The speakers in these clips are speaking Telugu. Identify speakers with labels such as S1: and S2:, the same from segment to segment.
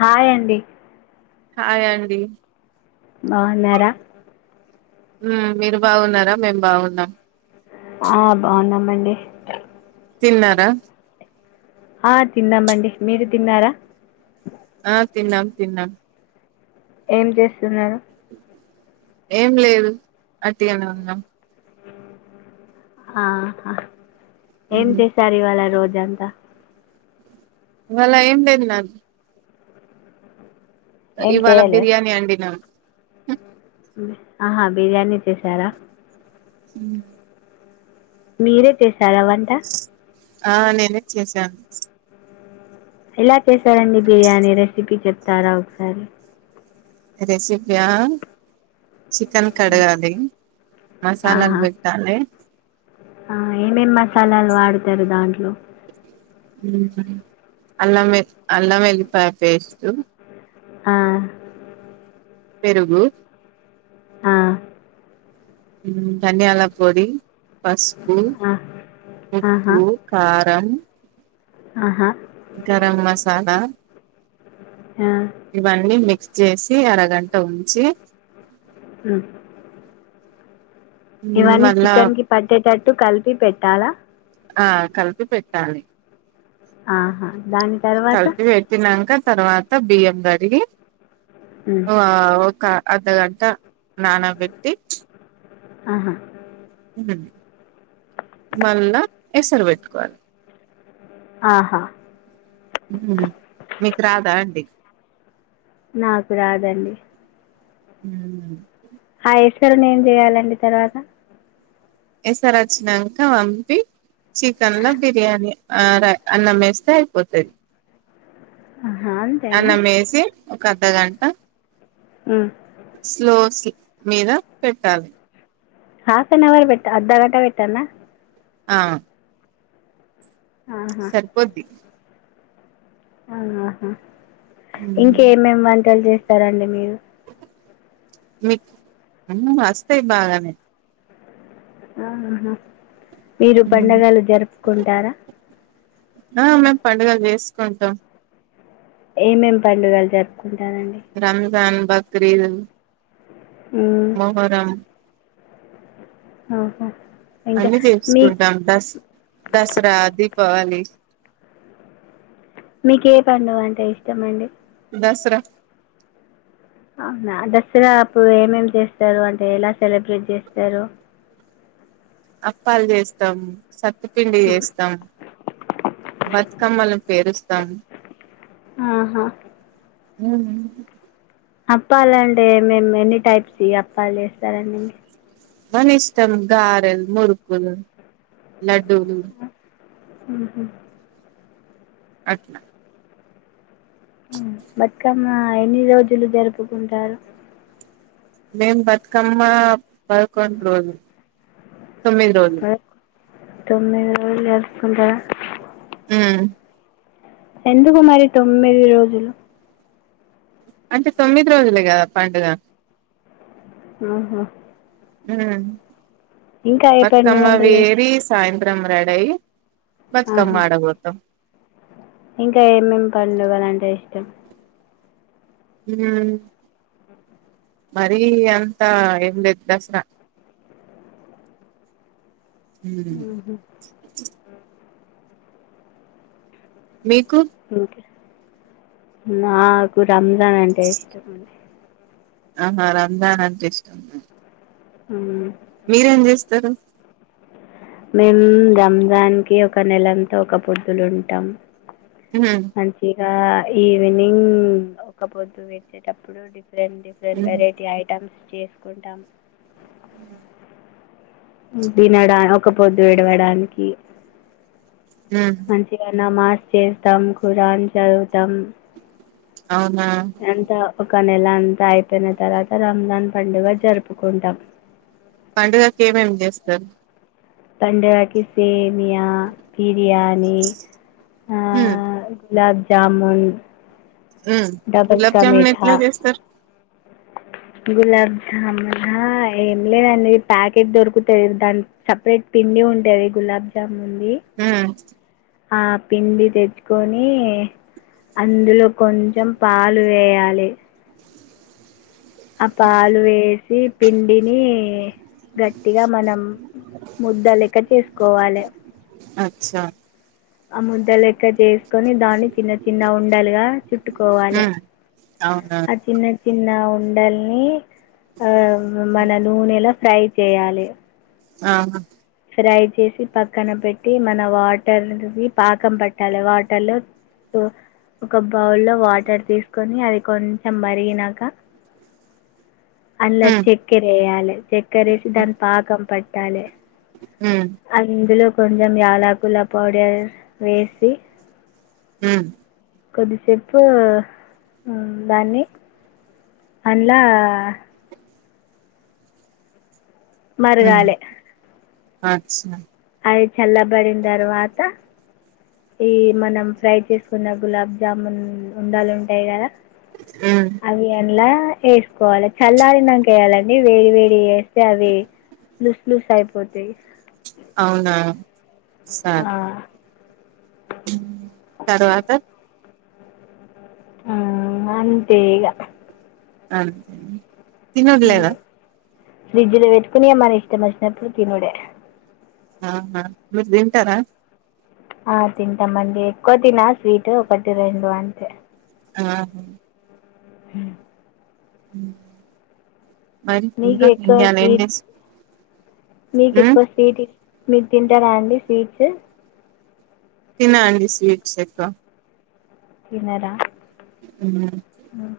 S1: హాయ్ అండి.
S2: హాయ్ అండి.
S1: బాగున్నార.
S2: ఆహ్ మీరు బాగున్నారా మేం బాగున్నాం.
S1: ఆహ్ బాగున్నామండి.
S2: తిన్నారా.
S1: ఆహ్ తిన్నమండి మీరు తిన్నారా.
S2: ఆహ్ తిన్నాం తిన్నాం.
S1: ఏం చేస్తున్నారు.
S2: ఏం లేదు ఉట్టిగానే ఉన్నాం.
S1: ఆహ్ ఏం చేశారు ఇవాళ రోజంతా.
S2: ఇవాళ ఏం లేదు నాది.
S1: ఏం
S2: ఇవాళ
S1: చేయలే
S2: బిర్యానీ వండినా.
S1: ఆహా బిర్యానీ చేసారా.
S2: ఉమ్.
S1: మీరే చేశారా వంట.
S2: ఆహ్ నేనే చేశాను.
S1: ఎలా చేశారండి బిర్యానీ రెసిపీ చెప్తారా ఒకసారి.
S2: రెసిపీయా. చికెన్ కడగాలి మసాలాలు పెట్టాలి.
S1: ఆహ్ ఏమేమి మసాలాలు వాడుతారు దాంట్లో.
S2: ఉమ్ అల్లం వే అల్లం వెల్లిపాయ పేస్ట్.
S1: ఆహ్.
S2: పెరుగు.
S1: ఆహ్.
S2: ఉమ్ దానియాల పొడి. పసుపు
S1: ఆ ఆహా
S2: ఉప్పు కారం.
S1: ఆహా.
S2: గరం మసాలా
S1: ఆ
S2: ఇవన్నీ మిక్స్ చేసి అరగంట ఉంచి.
S1: ఉమ్. ఇవన్నీ
S2: మళ్ళా
S1: చికెన్ కి పట్టేటట్టు కలిపి పెట్టాలా.
S2: ఆహ్ కలిపి పెట్టాలి.
S1: ఆహా. దాని తర్వాత
S2: కలిపి పెట్టినంకా తర్వాత బియ్యం కడిగి
S1: ఉమ్,
S2: ఒక అర్ధగంట నానబెట్టి
S1: ఆహా
S2: మళ్ళా ఎసరు పెట్టుకోవాలి
S1: ఆహా
S2: ఉ మీకు రాదా అండి
S1: నాకు రాదండి
S2: ఉహు
S1: ఆ ఎసరును ఏం జేయాలండి తర్వాత
S2: ఎసర వచ్చినాంక వంపి చికెన్ ల బిర్యానీ ఆడె అన్నం వేస్తే అయిపోతది
S1: ఆహా అంతేనా
S2: అన్నం వేసి ఒక అర్ధగంట
S1: ఉమ్.
S2: స్లోస్ మీద పెట్టాలి
S1: హాఫ్ అన్ అవర్ పెట్ట అర్ధగంట పెట్టాన్న
S2: ఆ
S1: ఆహా
S2: సరిపోద్ది
S1: ఆహా ఇంకేమేమి వంటలు చేస్తారండి మీరు
S2: మీకు వస్తాయి బాగానే
S1: ఆహా మీరు
S2: హ్మ్
S1: పండుగలు జరుపుకుంటారా
S2: ఆ మేము పండుగలు చేసుకుంటాం
S1: ఏమేం పండుగలు జరుప్
S2: రంజాన్ బక్రీదు
S1: ఉమ్,
S2: మొహరం
S1: ఆఓహో
S2: అన్ని చేసుకుంటాం దస్ దసరా దీపావళి
S1: మీకు ఏ పండుగ అంటే ఇష్టం అండి
S2: దసరా
S1: అవునా దసరా అప్పుడు ఏమేమి చేస్తారు అంటే ఎలా సెలబ్రేట్ చేస్తారు
S2: అప్పాలు చేస్తాం సత్తు పిండి
S1: ఉమ్.
S2: చేస్తాం బతుకమ్మలు పేరిస్తాన్
S1: ఆహా
S2: ఉ
S1: అప్పాలంటే మేము ఎన్ని టైప్స్ అప్పాలు చేస్తారండి
S2: మని ఇష్టం గారేల్ మురుకులు లడ్డూలు
S1: ఊహు
S2: అట్ల
S1: బతుకమ్మ ఎన్ని రోజులు జరుపుకుంటారు
S2: మేం బతుకమ్మ పదకొండు రోజులు తొమ్మిది రోజులు
S1: తొమ్మిది రోజులు జరుపుకుంటారా
S2: ఉ
S1: ఎందుకు మరి తొమ్మిది రోజులు
S2: అంటే తొమ్మిది రోజులే కదా పండుగ
S1: ఆహా
S2: ఉ
S1: ఏ పండుగ
S2: బతుకమ్మ
S1: అంటే లే-
S2: వేరి సాయ్ త్రం రెడయి
S1: ఆహా
S2: బతుకమ్మ ఆడేకి పోతం
S1: ఇంకా ఏమేం పండుగ లంటె ఇష్టం
S2: ఉ మరి అంత ఏం లేదు దసరా
S1: అ
S2: ఊ మీకు
S1: ఓకే నాకు రంజాన్ అంటే ఇష్టం అండి
S2: ఆహా రంజాన్ అంటే ఇష్టం
S1: ఉ
S2: మీరేం చేస్తారు
S1: మేము రంజాన్ కి ఒక నెలంతా ఒక్కపొద్దులు ఉంటాం
S2: ఉహు
S1: గా ఈవినింగ్ ఒక పొద్దు వెచ్చేటప్పుడు different different
S2: um
S1: variety items చేసుకుంటాం దినడా ఒక పొద్దు విడవడానికి మంచిగా నమాజ్ చేస్తాం ఖురాన్ చదువుతాం
S2: అవునా
S1: అంత ఒక నెల అంతా అయిపోయిన తర్వాత రంజాన్ పండుగ జరుపుకుంటాం
S2: పండుగకి ఏమేమి చేస్తారు
S1: పండలకి సేమియా బిర్యానీ ఆ
S2: ఉమ్
S1: గులాబ్ జామున్
S2: ఉమ్
S1: డబల్
S2: గులాబ్
S1: క
S2: జామున్
S1: మీఠా
S2: ఎట్లా చేస్తారు
S1: కు గులాబ్ జామునా ఏం లేదంది ప్యాకెట్ దొరుకుతది దాని సపరేట్ పిండి ఉంటది గులాబ్జాం
S2: ఆ
S1: ఆ పిండి తెచ్చుకొని అందులో కొంచెం పాలు వేయాలి ఆ పాలు వేసి పిండిని గట్టిగా మనం ముద్దలెక చేసుకోవాలి
S2: స
S1: ఆ ముద్ద లెక్క చేసుకొని దాన్ని చిన్న చిన్న ఉండలుగా చుట్టుకోవాలె
S2: ఉమ్ అవునా
S1: చిన్న ఉండల్ని ఆ మన నూనెలో ఫ్రై చేయాలి
S2: ఆ
S1: ఫ్రై చేసి పక్కన పెట్టి మన వాటర్ది పాకం పట్టాలి వాటర్లో సో ఒక బౌల్లో వాటర్ తీసుకొని అది కొంచెం మరిగినాక అన్లా
S2: ఉమ్
S1: చెక్కర ఎయాలె చెక్కర వేసి దాని పాకం పట్టాలె
S2: ఉమ్
S1: అందులో కొంచెం యాలకుల పౌడర్ వేసి
S2: ఉమ్
S1: కొద్ది సేపు దాన్ని అంద్లా
S2: ఉమ్
S1: మరగాలె
S2: అచ్చా
S1: అయ్ చల్ల బడిన తరువాత ఈ మనం ఫ్రై చేసుకున్న గులాబ్ జాముూన్ ఉండలు ఉంటాయి కదా
S2: ఉమ్
S1: అవి అలా వేసుకోవాలి చల్లారినంక వేయాలండి వేడి వేడి వే అవి లూస్లూసయిపోతేయి
S2: అవునా
S1: ఆ
S2: సరే తర్వాత
S1: ఆ అంతేగా
S2: అ తిన్నద్లేదా
S1: ఫ్రిడ్జ్లో పెట్టుకునిమన ఇష్టం వచ్చినప్పుడు తినుడే
S2: ఆహ మీరుతింటరా
S1: ఆ తింటామండి ఎక్కువ తిన స్వీట్ ఒకటి రెండు అంతే
S2: ఆ
S1: హ
S2: మరి
S1: మీకు
S2: ఇంకా
S1: ఎక్కువ
S2: ఇయ్యలా
S1: స్వీట్
S2: ఏంజెస్
S1: మీకు ఎక్కువ స్వీట్ మీరు తింటారా అండి స్వీట్స్
S2: తిన అండి స్వీట్స్ ఎక్కువ
S1: తినరా
S2: ఉమ్
S1: ఉ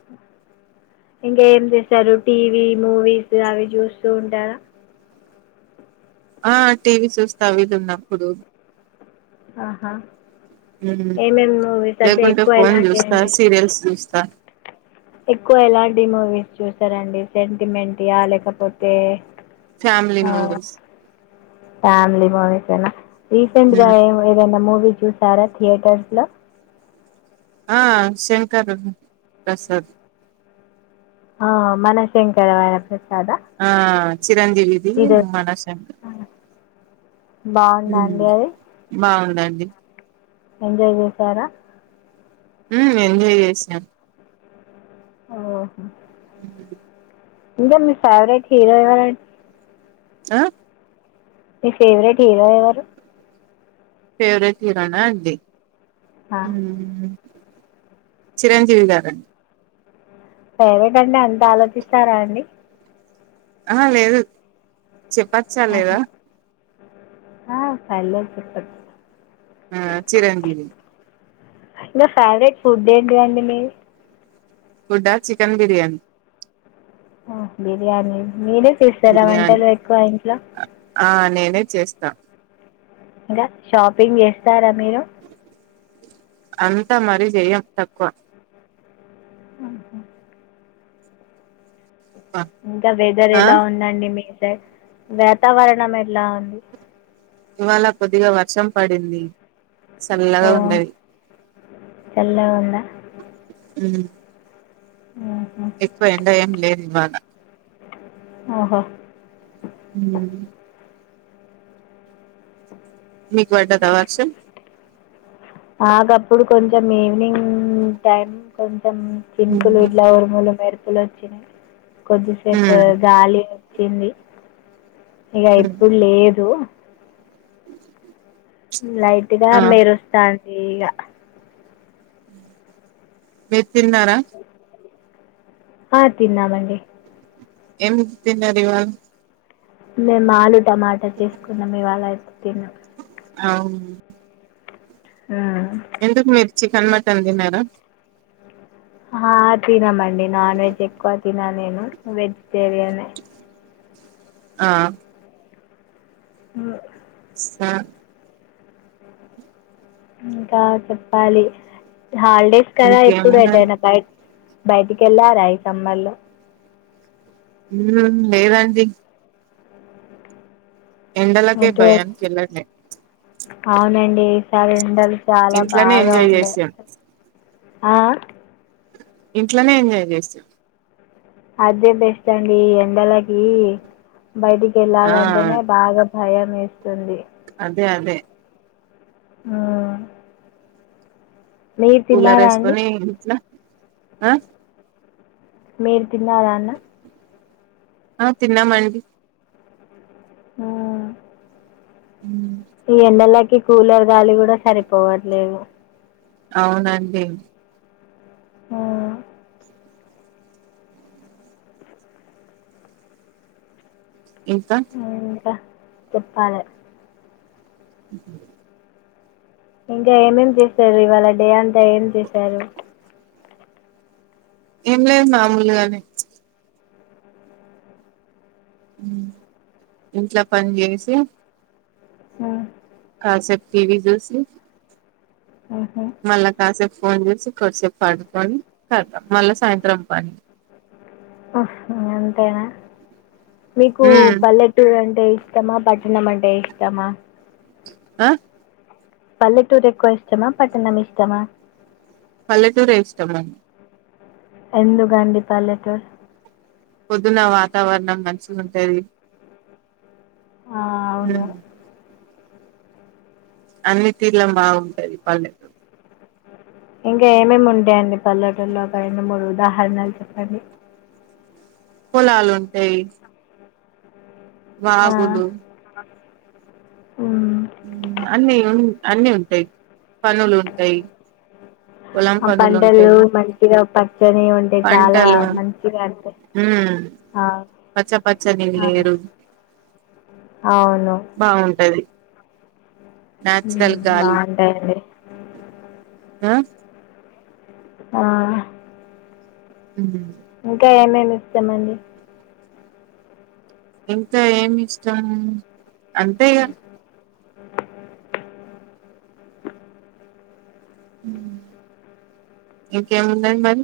S1: ఇంకా ఏం చేస్తారు టీవీ మూవీస్ అవి చూస్తూ ఉంటారా
S2: ఆ టీవీ చూస్తా అవిది ఉన్నప్పుడు
S1: ఆహా
S2: ఉమ్
S1: ఏమేమి మూవీస్ అంటే
S2: లేకుంటే
S1: ఎక్కువ
S2: ఫోన్
S1: ఎలాంటి
S2: చూస్తా
S1: అండి
S2: సీరియల్స్ చూస్తా
S1: ఎక్కువ ఎలాంటి మూవీస్ చూసారండి సెంటిమెంట్ యా లేకపోతే
S2: ఫ్యామిలీ మూవీస్
S1: ఫ్యామిలీ మూవీస్ అయినా రీసెంట్గా
S2: ఉమ్
S1: ఏదైనా మూవీ చూసారా థియేటర్స్ లో
S2: ఆ శంకరు ప్రసాద్
S1: ఆ మనశంకరవర ప్రసాద
S2: ఆ చిరంజీవిది మనశంకర్
S1: బాగుందా అండి అది
S2: బాగుందండి
S1: ఎంజాయ్ చేసారా
S2: ఉ ఎంజాయ్ చేసాం
S1: ఓహో
S2: అ
S1: ఇంగా మీ ఫేవరెట్ హీరో ఎవరన్
S2: ఆ
S1: మీ ఫేవరెట్ హీరో ఏవరు
S2: పేవరెట్ హీరోనా అండి
S1: ఆ.
S2: చిరంజీవి గారన్
S1: ఫేవేట్ అండి అంత ఆలోచిస్తారా అండి
S2: ఆహ లేదు చెప్పచ్చా
S1: ఆహా.
S2: లేదా
S1: ఆ ఫాల చెప్ప
S2: ఆ చిరంజీవి
S1: ఇంగ ఫేవరెట్ ఫుడ్ ఏంటిదండి మీ
S2: ఫుడ్డా చికెన్ బిర్యానీ
S1: బిర్యానీ మీరే చేస్తారా
S2: బిర్యానీ
S1: వంటలు ఎక్కువ ఇంట్లో
S2: ఆ నేనే చేస్తా
S1: ఇంగా షాపింగ్ చేస్తారా మీరు
S2: అంతా మరీ చెయం తక్కువ
S1: ఉహు ఇంకా వెదర్
S2: ఆ
S1: ఎలా ఉందండి మీ సైడ్ వాతావరణం ఎట్లా ఉంది
S2: ఇవాళ కొద్దిగా వర్షం పడింది చల్లగా ఉన్నది
S1: చల్లగుంద
S2: ఉ
S1: ఆహా.
S2: ఎక్కువ ఎండ ఏం లేదు ఇవాళ
S1: ఓహో
S2: ఉమ్, మీకు పడ్డద వర్షం
S1: నాకప్పుడు కొంచెం ఈవినింగ్ టైం కొంచెం
S2: ఉమ్
S1: చింకులు ఇట్లా ఉరుములు మెరుపు ప్పులు వచ్చినాయ్ కొద్దిసేపు
S2: ఉమ్.
S1: గాలి వచ్చింది ఇగ ఇప్పుడు లేదు లైట్గా
S2: ఆ
S1: మెరుస్తాంది ఈగా
S2: మీర్ తిన్నారా
S1: ఆ తిన్నామండి
S2: ఎందుకు తిన్నారు ఇవాళ
S1: మేము ఆలు టమాటా తీసుకున్నాం ఇవాళ ఎకు తిన్నాం
S2: అవును
S1: ఆ
S2: ఎందుకు మీరు చికెన్ మటన్ తినరా
S1: హా తినమండి నాన్ వెజ్ ఎక్కువ తిన నేను వెజిటేరియనే
S2: ఆ
S1: ము
S2: స
S1: ఇంకా చెప్పాలి హాలిడేస్ కదా ఎప్పుడు
S2: ఇంకేమున్నది
S1: ఎటైనా బైట్ బయటికి వెళ్ళారా సమ్మెర్లో
S2: ఉ లేదండి ఎండలకె
S1: ఎటు
S2: భయానికి వెళ్లట్లే
S1: అవునండి ఈసారి ఎండలు చాలా
S2: ఇంట్లోనే
S1: బాగా
S2: ఎంజాయ్
S1: ఉండే
S2: చేసాం
S1: ఆ
S2: ఇంట్లోనే ఎంజాయ్ చేస్తు
S1: అదే బెస్ట్ అండి ఎండలకి బయటికి
S2: ఆ
S1: వెళ్ళాలంటేనే బాగా భయం ఎస్తుంది
S2: అదే అదే
S1: ఆ
S2: కూలర్
S1: అండి
S2: వేస్కుని ఇంట్ల ఆ
S1: మీరు తిన్నారా అన్న
S2: ఆ తిన్నామండి
S1: ఊ
S2: ఉ
S1: ఈ ఎండలకి కూలర్ గాలి కూడా సరిపోవట్లేదు
S2: అవునండి
S1: ఊ
S2: ఇంకా
S1: చెప్పాలే
S2: అ
S1: ఇంకా ఏమేం చేశారు ఇవాళ డే అంతా ఏం చేశారు
S2: ఏం లేదు మామూలుగానే ఇంట్ల పని చేసి
S1: మ్
S2: కాసేపు టీవీ చూసి
S1: మ్హూ.
S2: మళ్ళా కాసేపు ఫోన్ చేసి కొద్ధిసేపు పడుకొని కతం మళ్ళా సాయంత్రం పని
S1: అంతేనా మీకు
S2: మ్మ్
S1: పల్లెటూరు అం ంటే ఇష్టమా పట్టనం అంటే ఇష్టమా
S2: ఆ
S1: పల్లెటూరు ఎక్కువ ఇష్టమా పట్టణం ఇష్టమా
S2: పల్లెటూరే ఇష్టం
S1: ఎందు కండి పల్లె టూరు
S2: పొద్దున వాతావరణం మంచిగ ఉంటది
S1: ఆ అవును
S2: మ్మ్ అన్ని తీర్ల బాగుంటది పల్లెటూరు
S1: ఇంకా ఏమేమి ఉంటా అండి పళ్ళేటూరులో ఒక రెండు మూడు ఉదాహరణలు చెప్పండి
S2: పొలాలు ఉంటాయి
S1: ఆ,
S2: వాగులు
S1: మ్మ్.
S2: అన్ని ఉ అన్నిీఉంటాయి పనులు ఉంటాయి పొలం
S1: ఆ
S2: పనులు
S1: పంటలు
S2: ఉంటాయి
S1: మంచిగా ప చ్చనే ఉంటయి చాలా
S2: పంటలు
S1: మంచిగా అనిపిస్
S2: ఉమ్
S1: ఆ
S2: పచ్చ పచ్చని
S1: అవును
S2: లేరు
S1: అవును
S2: బాగుంటది
S1: మ్మ్,
S2: నేచురల్ గాలి
S1: బాగుంటాయండి
S2: అ
S1: ఆ
S2: మ్
S1: ఇంకా ఏమేమి ఇష్టం అండి
S2: ఇంకా ఏమి ఇష్టం అంతే ఇగ
S1: ఆ
S2: ఇంకేమున్నయ్ మరి